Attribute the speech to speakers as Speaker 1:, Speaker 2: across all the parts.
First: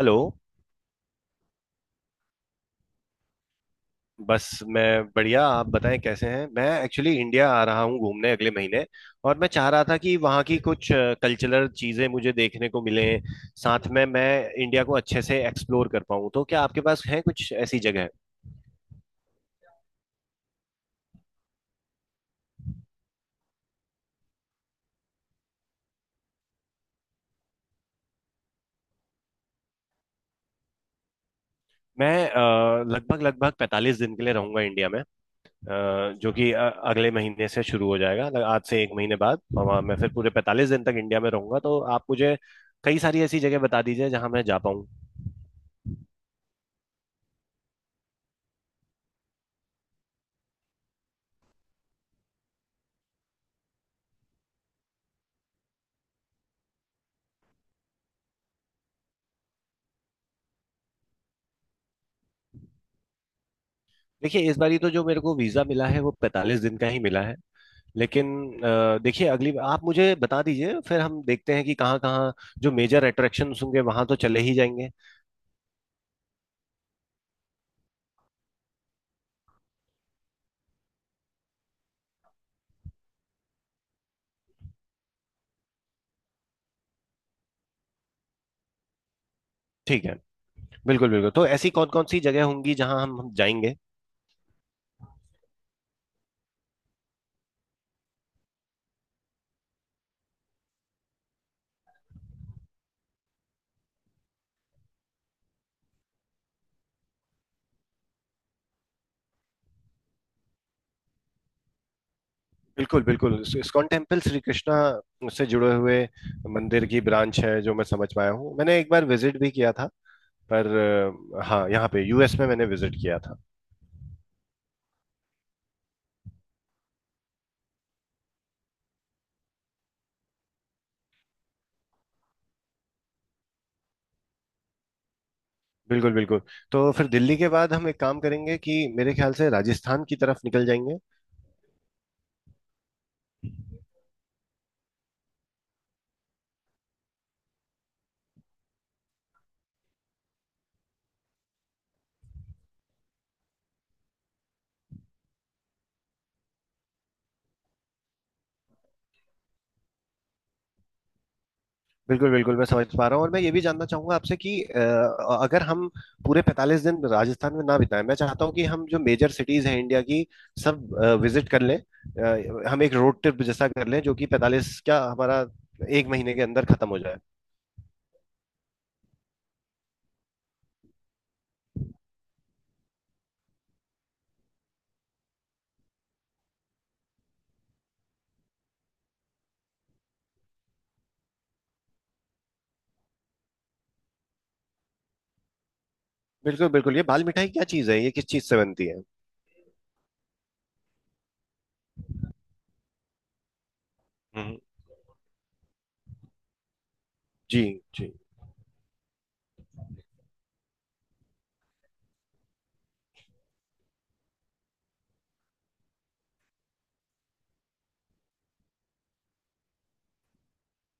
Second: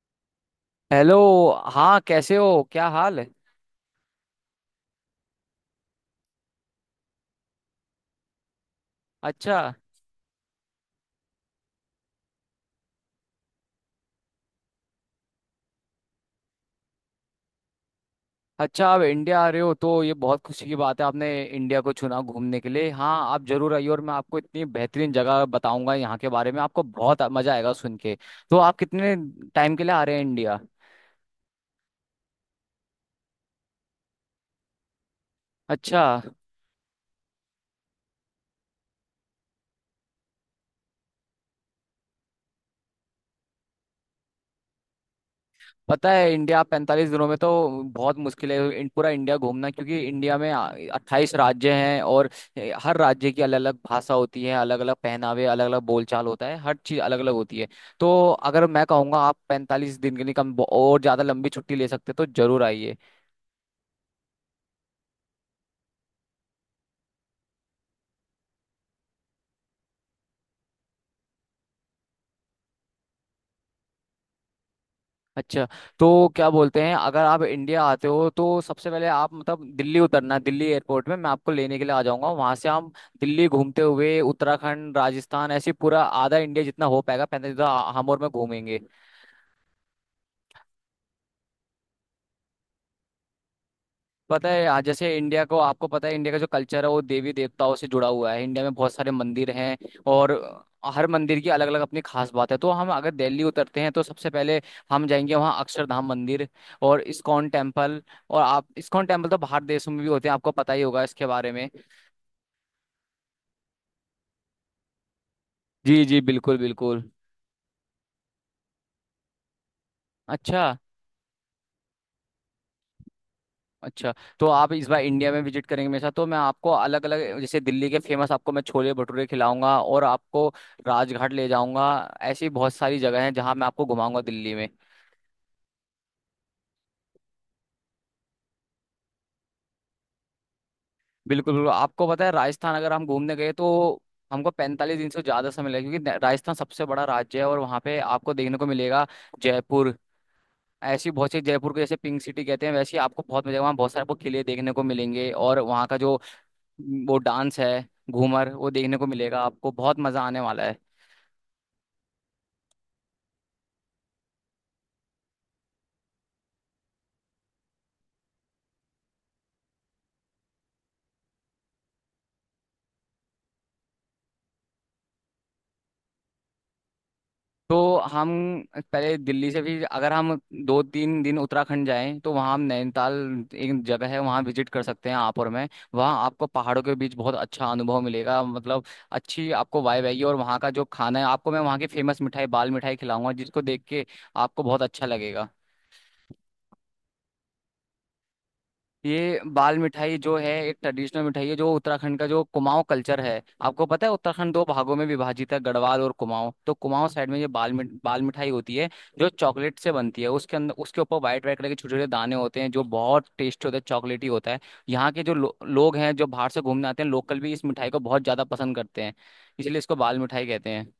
Speaker 1: Hello.
Speaker 2: Hello. हाँ, कैसे हो? क्या हाल है?
Speaker 1: बस मैं बढ़िया, आप बताएं कैसे हैं। मैं एक्चुअली इंडिया आ रहा हूँ घूमने अगले महीने। और मैं
Speaker 2: अच्छा।
Speaker 1: चाह रहा था कि वहाँ की कुछ कल्चरल चीज़ें मुझे देखने को मिलें, साथ में मैं इंडिया को अच्छे से एक्सप्लोर कर पाऊँ। तो क्या आपके पास है कुछ ऐसी जगह।
Speaker 2: अच्छा, आप इंडिया आ रहे हो तो ये बहुत खुशी की बात है। आपने इंडिया को चुना घूमने के लिए। हाँ, आप जरूर आइए और मैं आपको इतनी बेहतरीन जगह बताऊंगा यहाँ के बारे में, आपको बहुत मजा आएगा सुन के। तो आप कितने टाइम के लिए आ रहे हैं इंडिया?
Speaker 1: मैं लगभग लगभग 45 दिन के लिए रहूंगा इंडिया में।
Speaker 2: अच्छा।
Speaker 1: जो कि अगले महीने से शुरू हो जाएगा, आज से एक महीने बाद। और वहाँ मैं फिर पूरे 45 दिन तक इंडिया में रहूंगा। तो आप मुझे कई सारी ऐसी जगह बता दीजिए जहाँ मैं जा पाऊँ।
Speaker 2: पता है, इंडिया 45 दिनों में तो बहुत मुश्किल है पूरा इंडिया घूमना, क्योंकि इंडिया में 28 राज्य हैं और हर राज्य की अलग अलग भाषा होती है, अलग अलग पहनावे, अलग अलग बोलचाल होता है, हर चीज़ अलग अलग होती है। तो अगर मैं कहूँगा, आप 45 दिन के लिए कम और ज़्यादा लंबी छुट्टी ले सकते हैं, तो जरूर आइए।
Speaker 1: देखिए इस बारी तो जो मेरे को वीजा मिला है वो 45 दिन का ही मिला है। लेकिन देखिए, अगली आप मुझे बता दीजिए, फिर हम देखते हैं कि कहाँ कहाँ जो मेजर अट्रैक्शन होंगे वहां तो चले ही जाएंगे।
Speaker 2: अच्छा। तो क्या बोलते हैं, अगर आप इंडिया आते हो तो सबसे पहले आप मतलब दिल्ली उतरना। दिल्ली एयरपोर्ट में मैं आपको लेने के लिए आ जाऊंगा। वहां से हम दिल्ली घूमते हुए उत्तराखंड, राजस्थान, ऐसे पूरा आधा इंडिया जितना हो पाएगा 45, हम और मैं घूमेंगे।
Speaker 1: ठीक है। बिल्कुल बिल्कुल। तो ऐसी कौन कौन सी जगह होंगी जहाँ हम जाएंगे।
Speaker 2: पता है, आज जैसे इंडिया को, आपको पता है इंडिया का जो कल्चर है वो देवी देवताओं से जुड़ा हुआ है। इंडिया में बहुत सारे मंदिर हैं और हर मंदिर की अलग अलग अपनी खास बात है। तो हम अगर दिल्ली उतरते हैं तो सबसे पहले हम जाएंगे वहाँ अक्षरधाम मंदिर और इस्कॉन टेम्पल। और आप इस्कॉन टेम्पल तो बाहर देशों में भी होते हैं, आपको पता ही होगा इसके बारे में।
Speaker 1: बिल्कुल बिल्कुल। इस्कॉन टेम्पल श्री कृष्णा से जुड़े हुए
Speaker 2: जी जी, बिल्कुल
Speaker 1: मंदिर की
Speaker 2: बिल्कुल।
Speaker 1: ब्रांच है, जो मैं समझ पाया हूँ। मैंने एक बार विजिट भी किया था,
Speaker 2: अच्छा।
Speaker 1: पर हाँ, यहाँ पे यूएस में मैंने विजिट किया था।
Speaker 2: अच्छा, तो आप इस बार इंडिया में विजिट करेंगे मेरे साथ तो मैं आपको अलग अलग जैसे दिल्ली के फेमस आपको मैं छोले भटूरे खिलाऊंगा और आपको राजघाट ले जाऊंगा। ऐसी बहुत सारी जगह हैं जहां मैं आपको घुमाऊंगा दिल्ली में।
Speaker 1: बिल्कुल बिल्कुल। तो फिर दिल्ली के बाद हम एक काम करेंगे कि मेरे ख्याल से राजस्थान की तरफ निकल जाएंगे।
Speaker 2: बिल्कुल बिल्कुल। आपको पता है राजस्थान, अगर हम घूमने गए तो हमको 45 दिन से ज़्यादा समय लगेगा, क्योंकि राजस्थान सबसे बड़ा राज्य है और वहाँ पे आपको देखने को मिलेगा जयपुर। ऐसी बहुत सी, जयपुर को जैसे पिंक सिटी कहते हैं, वैसे ही आपको बहुत मजा, वहाँ बहुत सारे आपको किले देखने को मिलेंगे और वहाँ का जो वो डांस है घूमर, वो देखने को मिलेगा। आपको बहुत मजा आने वाला है।
Speaker 1: बिल्कुल बिल्कुल, मैं समझ पा रहा हूँ। और मैं ये भी जानना चाहूंगा आपसे कि अगर हम पूरे 45 दिन राजस्थान में ना बिताएं। मैं चाहता हूँ कि हम जो मेजर सिटीज हैं इंडिया की सब विजिट कर लें। हम एक रोड ट्रिप जैसा कर लें जो कि 45, क्या हमारा एक महीने के अंदर खत्म हो जाए।
Speaker 2: तो हम पहले दिल्ली से भी अगर हम दो तीन दिन उत्तराखंड जाएं तो वहाँ हम नैनीताल एक जगह है, वहाँ विजिट कर सकते हैं आप और मैं। वहाँ आपको पहाड़ों के बीच बहुत अच्छा अनुभव मिलेगा, मतलब अच्छी आपको वाइब आएगी। और वहाँ का जो खाना है, आपको मैं वहाँ की फेमस मिठाई बाल मिठाई खिलाऊंगा, जिसको देख के आपको बहुत अच्छा लगेगा।
Speaker 1: बिल्कुल बिल्कुल। ये बाल मिठाई क्या चीज़ है, ये किस चीज़ से बनती है?
Speaker 2: ये बाल मिठाई जो है एक ट्रेडिशनल मिठाई है, जो उत्तराखंड का जो कुमाऊं कल्चर है। आपको पता है, उत्तराखंड
Speaker 1: हम्म।
Speaker 2: दो भागों में विभाजित है, गढ़वाल और कुमाऊं। तो कुमाऊं साइड में ये
Speaker 1: जी। जी।
Speaker 2: बाल मिठाई होती है, जो चॉकलेट से बनती है। उसके अंदर, उसके ऊपर व्हाइट व्हाइट कलर के छोटे छोटे दाने होते हैं जो बहुत टेस्टी होते हैं, चॉकलेटी होता है। यहाँ के जो लोग हैं, जो बाहर से घूमने आते हैं, लोकल भी इस मिठाई को बहुत ज्यादा पसंद करते हैं, इसलिए इसको बाल मिठाई कहते हैं।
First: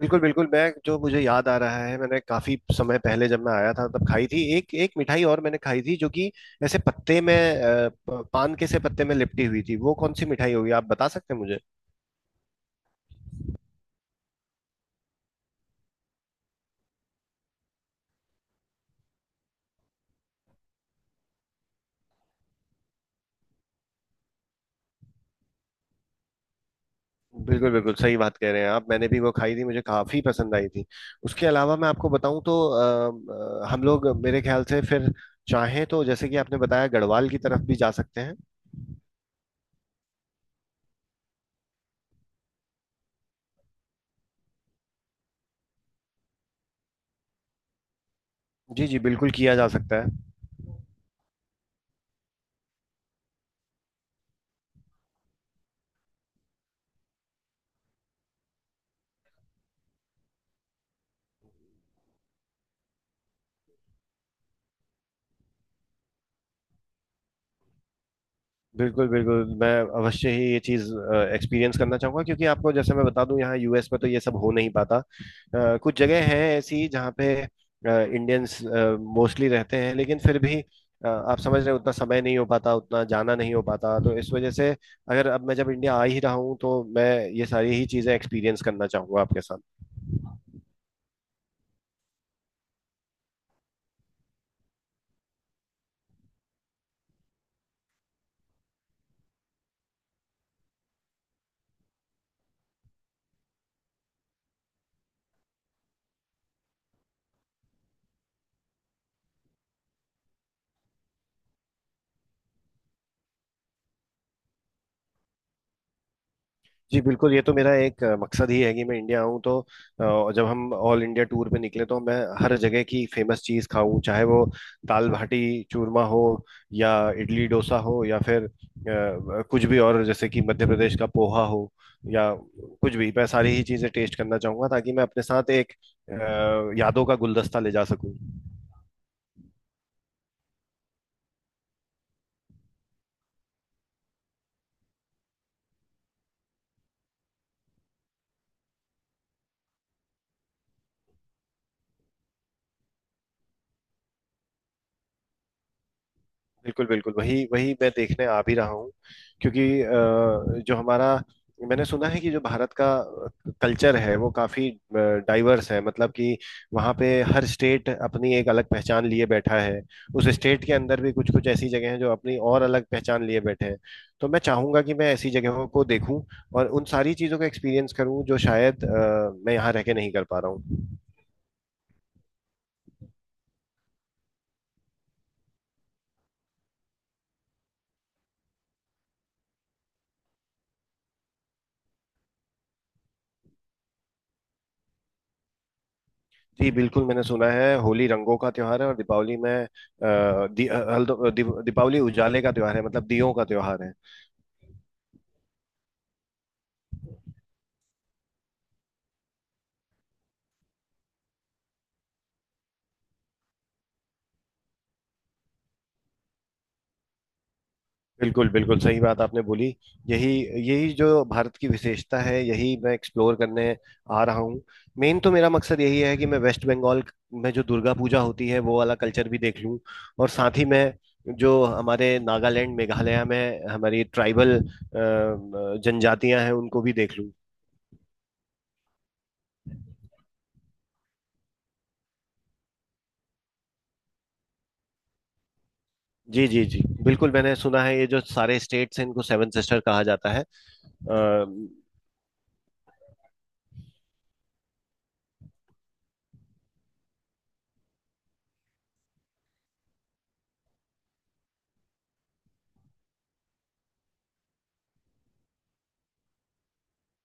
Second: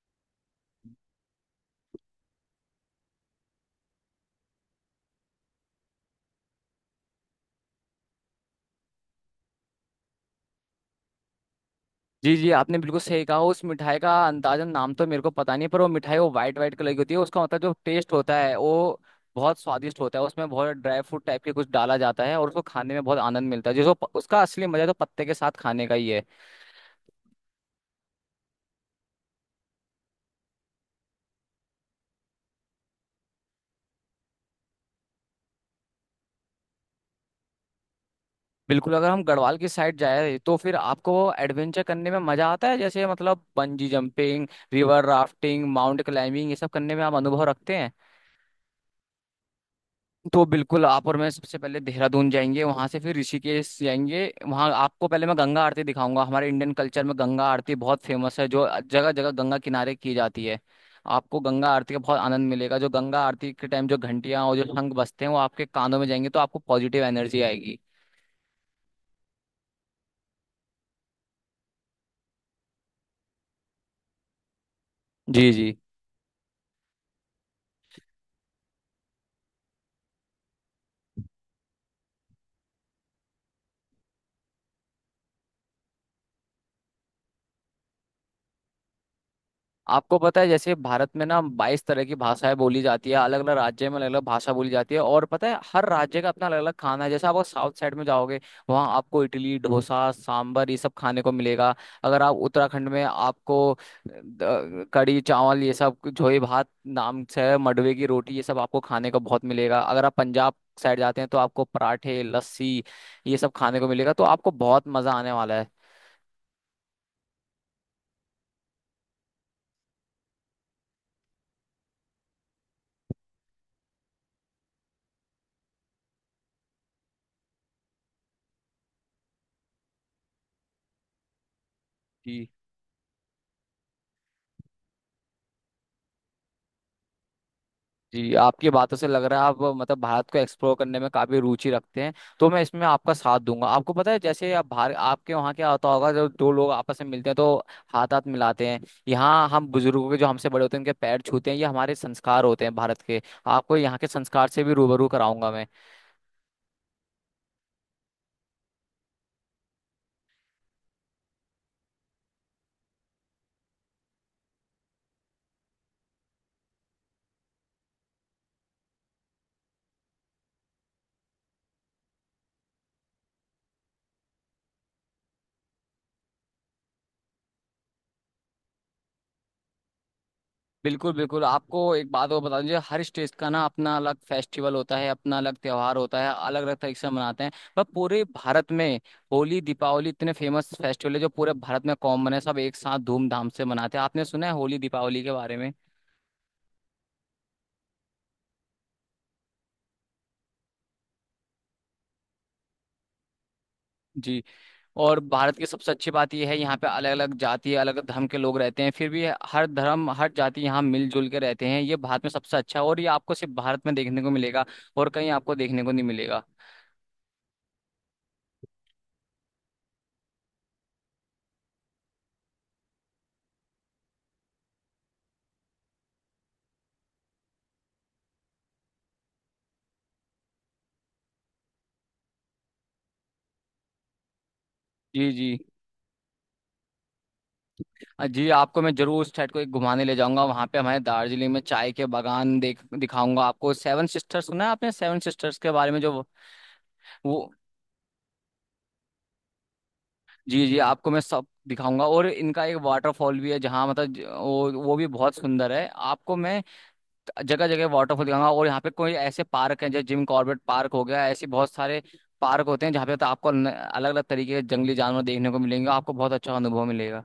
Speaker 1: बिल्कुल बिल्कुल। मैं, जो मुझे याद आ रहा है, मैंने काफी समय पहले जब मैं आया था तब खाई थी एक एक मिठाई। और मैंने खाई थी जो कि ऐसे पत्ते में, पान के से पत्ते में लिपटी हुई थी। वो कौन सी मिठाई होगी, आप बता सकते हैं मुझे?
Speaker 2: जी जी, आपने बिल्कुल सही कहा। उस मिठाई का अंदाजन नाम तो मेरे को पता नहीं, पर वो मिठाई वो वाइट वाइट कलर की होती है। उसका मतलब जो टेस्ट होता है वो बहुत स्वादिष्ट होता है। उसमें बहुत ड्राई फ्रूट टाइप के कुछ डाला जाता है और उसको खाने में बहुत आनंद मिलता है, उसका असली मजा तो पत्ते के साथ खाने का ही है।
Speaker 1: बिल्कुल बिल्कुल, सही बात कह रहे हैं आप। मैंने भी वो खाई थी, मुझे काफी पसंद आई थी। उसके अलावा मैं आपको बताऊं, तो हम लोग मेरे ख्याल से फिर चाहें तो, जैसे कि आपने बताया, गढ़वाल की तरफ भी जा सकते हैं।
Speaker 2: बिल्कुल, अगर हम गढ़वाल की साइड जाए तो फिर आपको एडवेंचर करने में मजा आता है, जैसे मतलब bungee jumping, river rafting, mount climbing, ये सब करने में आप अनुभव रखते हैं।
Speaker 1: जी जी, बिल्कुल किया जा सकता है।
Speaker 2: तो बिल्कुल, आप और मैं सबसे पहले देहरादून जाएंगे, वहां से फिर ऋषिकेश जाएंगे। वहां आपको पहले मैं गंगा आरती दिखाऊंगा। हमारे इंडियन कल्चर में गंगा आरती बहुत फेमस है, जो जगह जगह गंगा किनारे की जाती है। आपको गंगा आरती का बहुत आनंद मिलेगा। जो गंगा आरती के टाइम जो घंटियां और जो शंख बजते हैं वो आपके कानों में जाएंगे तो आपको पॉजिटिव एनर्जी आएगी।
Speaker 1: बिल्कुल, बिल्कुल, मैं अवश्य ही ये चीज़ एक्सपीरियंस करना चाहूँगा। क्योंकि आपको जैसे मैं बता दूँ, यहाँ यूएस में तो ये सब हो नहीं पाता।
Speaker 2: जी जी।
Speaker 1: कुछ जगह हैं ऐसी जहाँ पे इंडियंस मोस्टली रहते हैं, लेकिन फिर भी आप समझ रहे हैं, उतना समय नहीं हो पाता, उतना जाना नहीं हो पाता। तो इस वजह से अगर अब मैं जब इंडिया आ ही रहा हूँ, तो मैं ये सारी ही चीज़ें एक्सपीरियंस करना चाहूँगा आपके साथ।
Speaker 2: आपको पता है जैसे भारत में ना 22 तरह की भाषाएं बोली जाती है, अलग अलग राज्य में अलग अलग भाषा बोली जाती है। और पता है हर राज्य का अपना अलग अलग खाना है। जैसे आप साउथ साइड में जाओगे, वहाँ आपको इडली, डोसा, सांबर, ये सब खाने को मिलेगा। अगर आप उत्तराखंड में, आपको कढ़ी चावल ये सब, झोई भात नाम से है, मडवे की रोटी, ये सब आपको खाने को बहुत मिलेगा। अगर आप पंजाब साइड जाते हैं तो आपको पराठे, लस्सी ये सब खाने को मिलेगा। तो आपको बहुत मजा आने वाला
Speaker 1: जी बिल्कुल, ये तो मेरा एक मकसद ही है कि मैं इंडिया आऊँ तो, जब हम ऑल इंडिया टूर पे निकले, तो मैं हर जगह की फेमस चीज़ खाऊं, चाहे वो दाल बाटी चूरमा हो, या इडली डोसा हो, या फिर कुछ भी, और जैसे कि मध्य प्रदेश का पोहा हो, या
Speaker 2: है।
Speaker 1: कुछ भी। मैं सारी ही चीज़ें टेस्ट करना चाहूंगा ताकि मैं अपने साथ एक अ, यादों का गुलदस्ता ले जा सकूं।
Speaker 2: जी, आपकी बातों से लग रहा है आप मतलब भारत को एक्सप्लोर करने में काफी रुचि रखते हैं, तो मैं इसमें आपका साथ दूंगा। आपको पता है, जैसे आप भारत, आपके वहाँ क्या होता होगा जब दो लोग आपस में मिलते हैं तो हाथ हाथ मिलाते हैं। यहाँ हम बुजुर्गों के, जो हमसे बड़े होते हैं, उनके पैर छूते हैं। ये हमारे संस्कार होते हैं भारत के। आपको यहाँ के संस्कार से भी रूबरू कराऊंगा मैं।
Speaker 1: बिल्कुल बिल्कुल, वही वही मैं देखने आ भी रहा हूँ। क्योंकि जो हमारा मैंने सुना है कि जो भारत का कल्चर है वो काफी डाइवर्स है, मतलब कि वहाँ पे हर स्टेट अपनी एक अलग पहचान लिए बैठा है। उस स्टेट के अंदर भी कुछ कुछ ऐसी जगह हैं जो अपनी और अलग पहचान लिए बैठे हैं। तो मैं चाहूंगा कि मैं ऐसी जगहों को देखूं, और उन सारी चीजों का एक्सपीरियंस करूं जो शायद मैं यहाँ रह के नहीं कर पा रहा हूँ।
Speaker 2: बिल्कुल बिल्कुल। आपको एक बात और बता दीजिए, हर स्टेट का ना अपना अलग फेस्टिवल होता है, अपना अलग त्योहार होता है, अलग अलग तरीके से मनाते हैं। पर पूरे भारत में होली, दीपावली इतने फेमस फेस्टिवल है जो पूरे भारत में कॉमन है। सब एक साथ धूमधाम से मनाते हैं। आपने सुना है होली दीपावली के बारे में?
Speaker 1: जी बिल्कुल, मैंने सुना है होली रंगों का त्योहार है। और दीपावली में अ, दी, अ, हल्दो- दीप- दीपावली उजाले का त्योहार है, मतलब दियों का त्योहार है।
Speaker 2: जी। और भारत की सबसे अच्छी बात यह है, यहाँ पे अलग अलग जाति, अलग अलग धर्म के लोग रहते हैं, फिर भी हर धर्म हर जाति यहाँ मिलजुल के रहते हैं। ये भारत में सबसे अच्छा है और ये आपको सिर्फ भारत में देखने को मिलेगा, और कहीं आपको देखने को नहीं मिलेगा।
Speaker 1: बिल्कुल बिल्कुल, सही बात आपने बोली। यही यही जो भारत की विशेषता है, यही मैं एक्सप्लोर करने आ रहा हूँ। मेन तो मेरा मकसद यही है कि मैं वेस्ट बंगाल में जो दुर्गा पूजा होती है वो वाला कल्चर भी देख लूँ। और साथ ही मैं जो हमारे नागालैंड मेघालय में हमारी ट्राइबल
Speaker 2: जी जी।
Speaker 1: जनजातियां हैं उनको भी देख लूँ।
Speaker 2: हाँ जी, आपको मैं जरूर उस साइड को एक घुमाने ले जाऊंगा। वहां पे हमारे दार्जिलिंग में चाय के बागान देख दिखाऊंगा आपको। सेवन सिस्टर्स सुना है आपने, सेवन सिस्टर्स के बारे में
Speaker 1: जी जी जी बिल्कुल,
Speaker 2: वो-
Speaker 1: मैंने सुना है ये जो सारे स्टेट्स हैं इनको सेवन सिस्टर कहा जाता है।
Speaker 2: जी जी। आपको मैं
Speaker 1: अ,
Speaker 2: सब दिखाऊंगा। और इनका एक वाटरफॉल भी है जहाँ मतलब वो भी बहुत सुंदर है। आपको मैं जगह जगह वाटरफॉल दिखाऊंगा। और यहाँ पे कोई ऐसे पार्क हैं जैसे जिम कॉर्बेट पार्क हो गया, ऐसे बहुत सारे पार्क होते हैं जहाँ पे तो आपको अलग अलग तरीके के जंगली जानवर देखने को मिलेंगे। आपको बहुत अच्छा अनुभव मिलेगा।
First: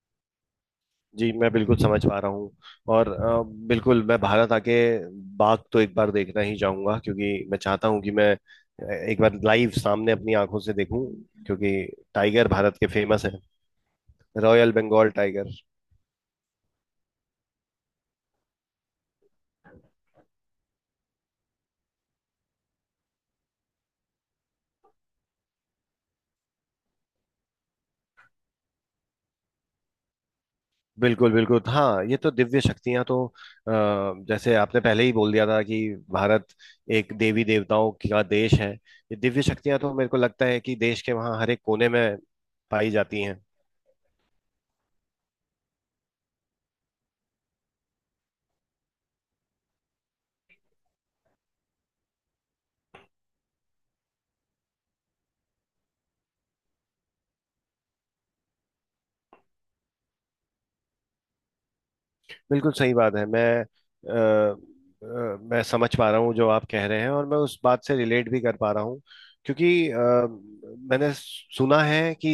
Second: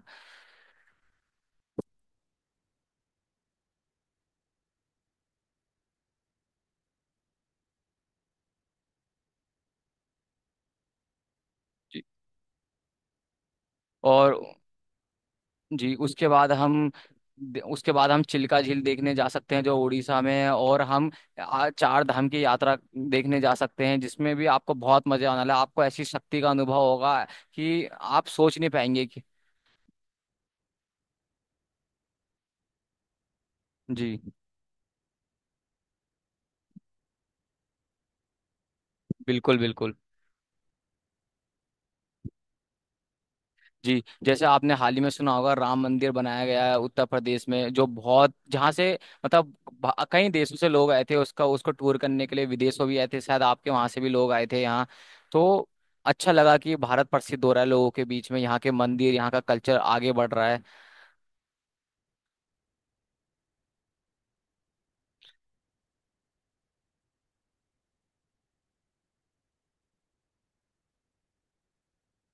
Speaker 1: जी, मैं बिल्कुल समझ पा रहा हूँ। और बिल्कुल, मैं भारत आके बाघ तो एक बार देखना ही चाहूंगा, क्योंकि मैं चाहता हूँ कि मैं एक बार लाइव सामने अपनी आंखों से देखूं। क्योंकि
Speaker 2: जी।
Speaker 1: टाइगर भारत के फेमस है,
Speaker 2: और
Speaker 1: रॉयल बंगाल टाइगर।
Speaker 2: जी, उसके बाद हम चिल्का झील देखने जा सकते हैं जो उड़ीसा में है। और हम चार धाम की यात्रा देखने जा सकते हैं, जिसमें भी आपको बहुत मजा आने वाला है। आपको ऐसी शक्ति का अनुभव होगा कि आप सोच नहीं पाएंगे कि।
Speaker 1: बिल्कुल बिल्कुल, हाँ ये तो दिव्य शक्तियां तो
Speaker 2: जी
Speaker 1: जैसे आपने पहले ही बोल दिया था कि भारत एक देवी देवताओं का देश है। ये दिव्य
Speaker 2: बिल्कुल
Speaker 1: शक्तियां तो
Speaker 2: बिल्कुल।
Speaker 1: मेरे को लगता है कि देश के वहाँ हर एक कोने में पाई जाती हैं।
Speaker 2: जी, जैसे आपने हाल ही में सुना होगा, राम मंदिर बनाया गया है उत्तर प्रदेश में, जो बहुत, जहाँ से मतलब कई देशों से लोग आए थे उसका, उसको टूर करने के लिए विदेशों भी आए थे। शायद आपके वहां से भी लोग आए थे यहाँ। तो अच्छा लगा कि भारत प्रसिद्ध हो रहा है लोगों के बीच में। यहाँ के मंदिर, यहाँ का कल्चर आगे बढ़ रहा है।
Speaker 1: बिल्कुल सही बात है। मैं समझ पा रहा हूँ जो आप कह रहे हैं, और मैं उस बात से रिलेट भी कर पा रहा हूँ। क्योंकि मैंने सुना है कि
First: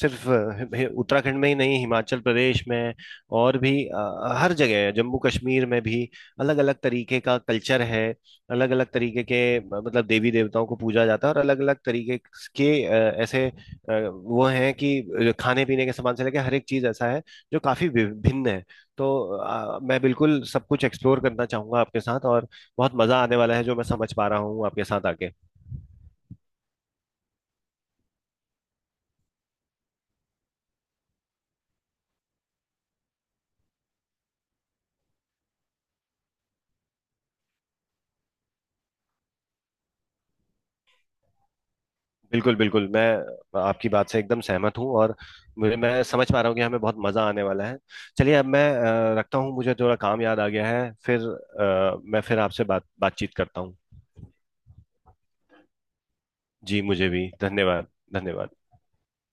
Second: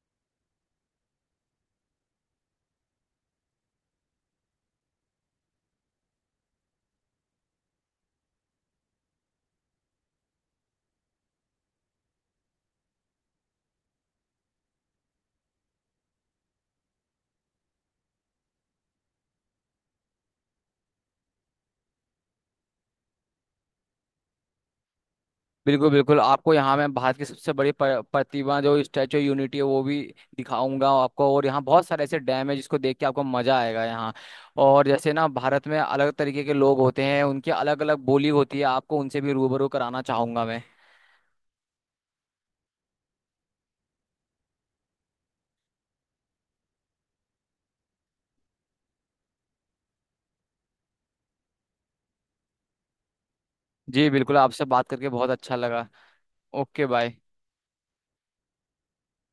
Speaker 1: सिर्फ उत्तराखंड में ही नहीं, हिमाचल प्रदेश में और भी, हर जगह, जम्मू कश्मीर में भी अलग अलग तरीके का कल्चर है, अलग अलग तरीके के, मतलब देवी देवताओं को पूजा जाता है। और अलग अलग तरीके के ऐसे वो हैं कि खाने पीने के सामान से लेकर हर एक चीज ऐसा है जो काफी विभिन्न है। तो मैं बिल्कुल सब कुछ एक्सप्लोर करना चाहूंगा आपके साथ, और बहुत मजा आने वाला है, जो मैं समझ पा रहा हूँ आपके साथ आके।
Speaker 2: बिल्कुल बिल्कुल। आपको यहाँ मैं भारत की सबसे बड़ी प्रतिमा जो स्टैचू यूनिटी है वो भी दिखाऊंगा आपको। और यहाँ बहुत सारे ऐसे डैम है जिसको देख के आपको मजा आएगा यहाँ। और जैसे ना भारत में अलग तरीके के लोग होते हैं, उनकी अलग अलग बोली होती है। आपको उनसे भी रूबरू कराना चाहूंगा मैं।
Speaker 1: बिल्कुल बिल्कुल, मैं आपकी बात से एकदम सहमत हूँ। और मुझे मैं समझ पा रहा हूँ कि हमें बहुत मजा आने वाला है। चलिए, अब मैं रखता हूँ, मुझे थोड़ा काम याद आ गया है। फिर मैं फिर आपसे बातचीत करता हूँ।
Speaker 2: जी बिल्कुल, आपसे बात करके बहुत अच्छा लगा।
Speaker 1: जी,
Speaker 2: ओके,
Speaker 1: मुझे
Speaker 2: बाय।
Speaker 1: भी धन्यवाद। धन्यवाद।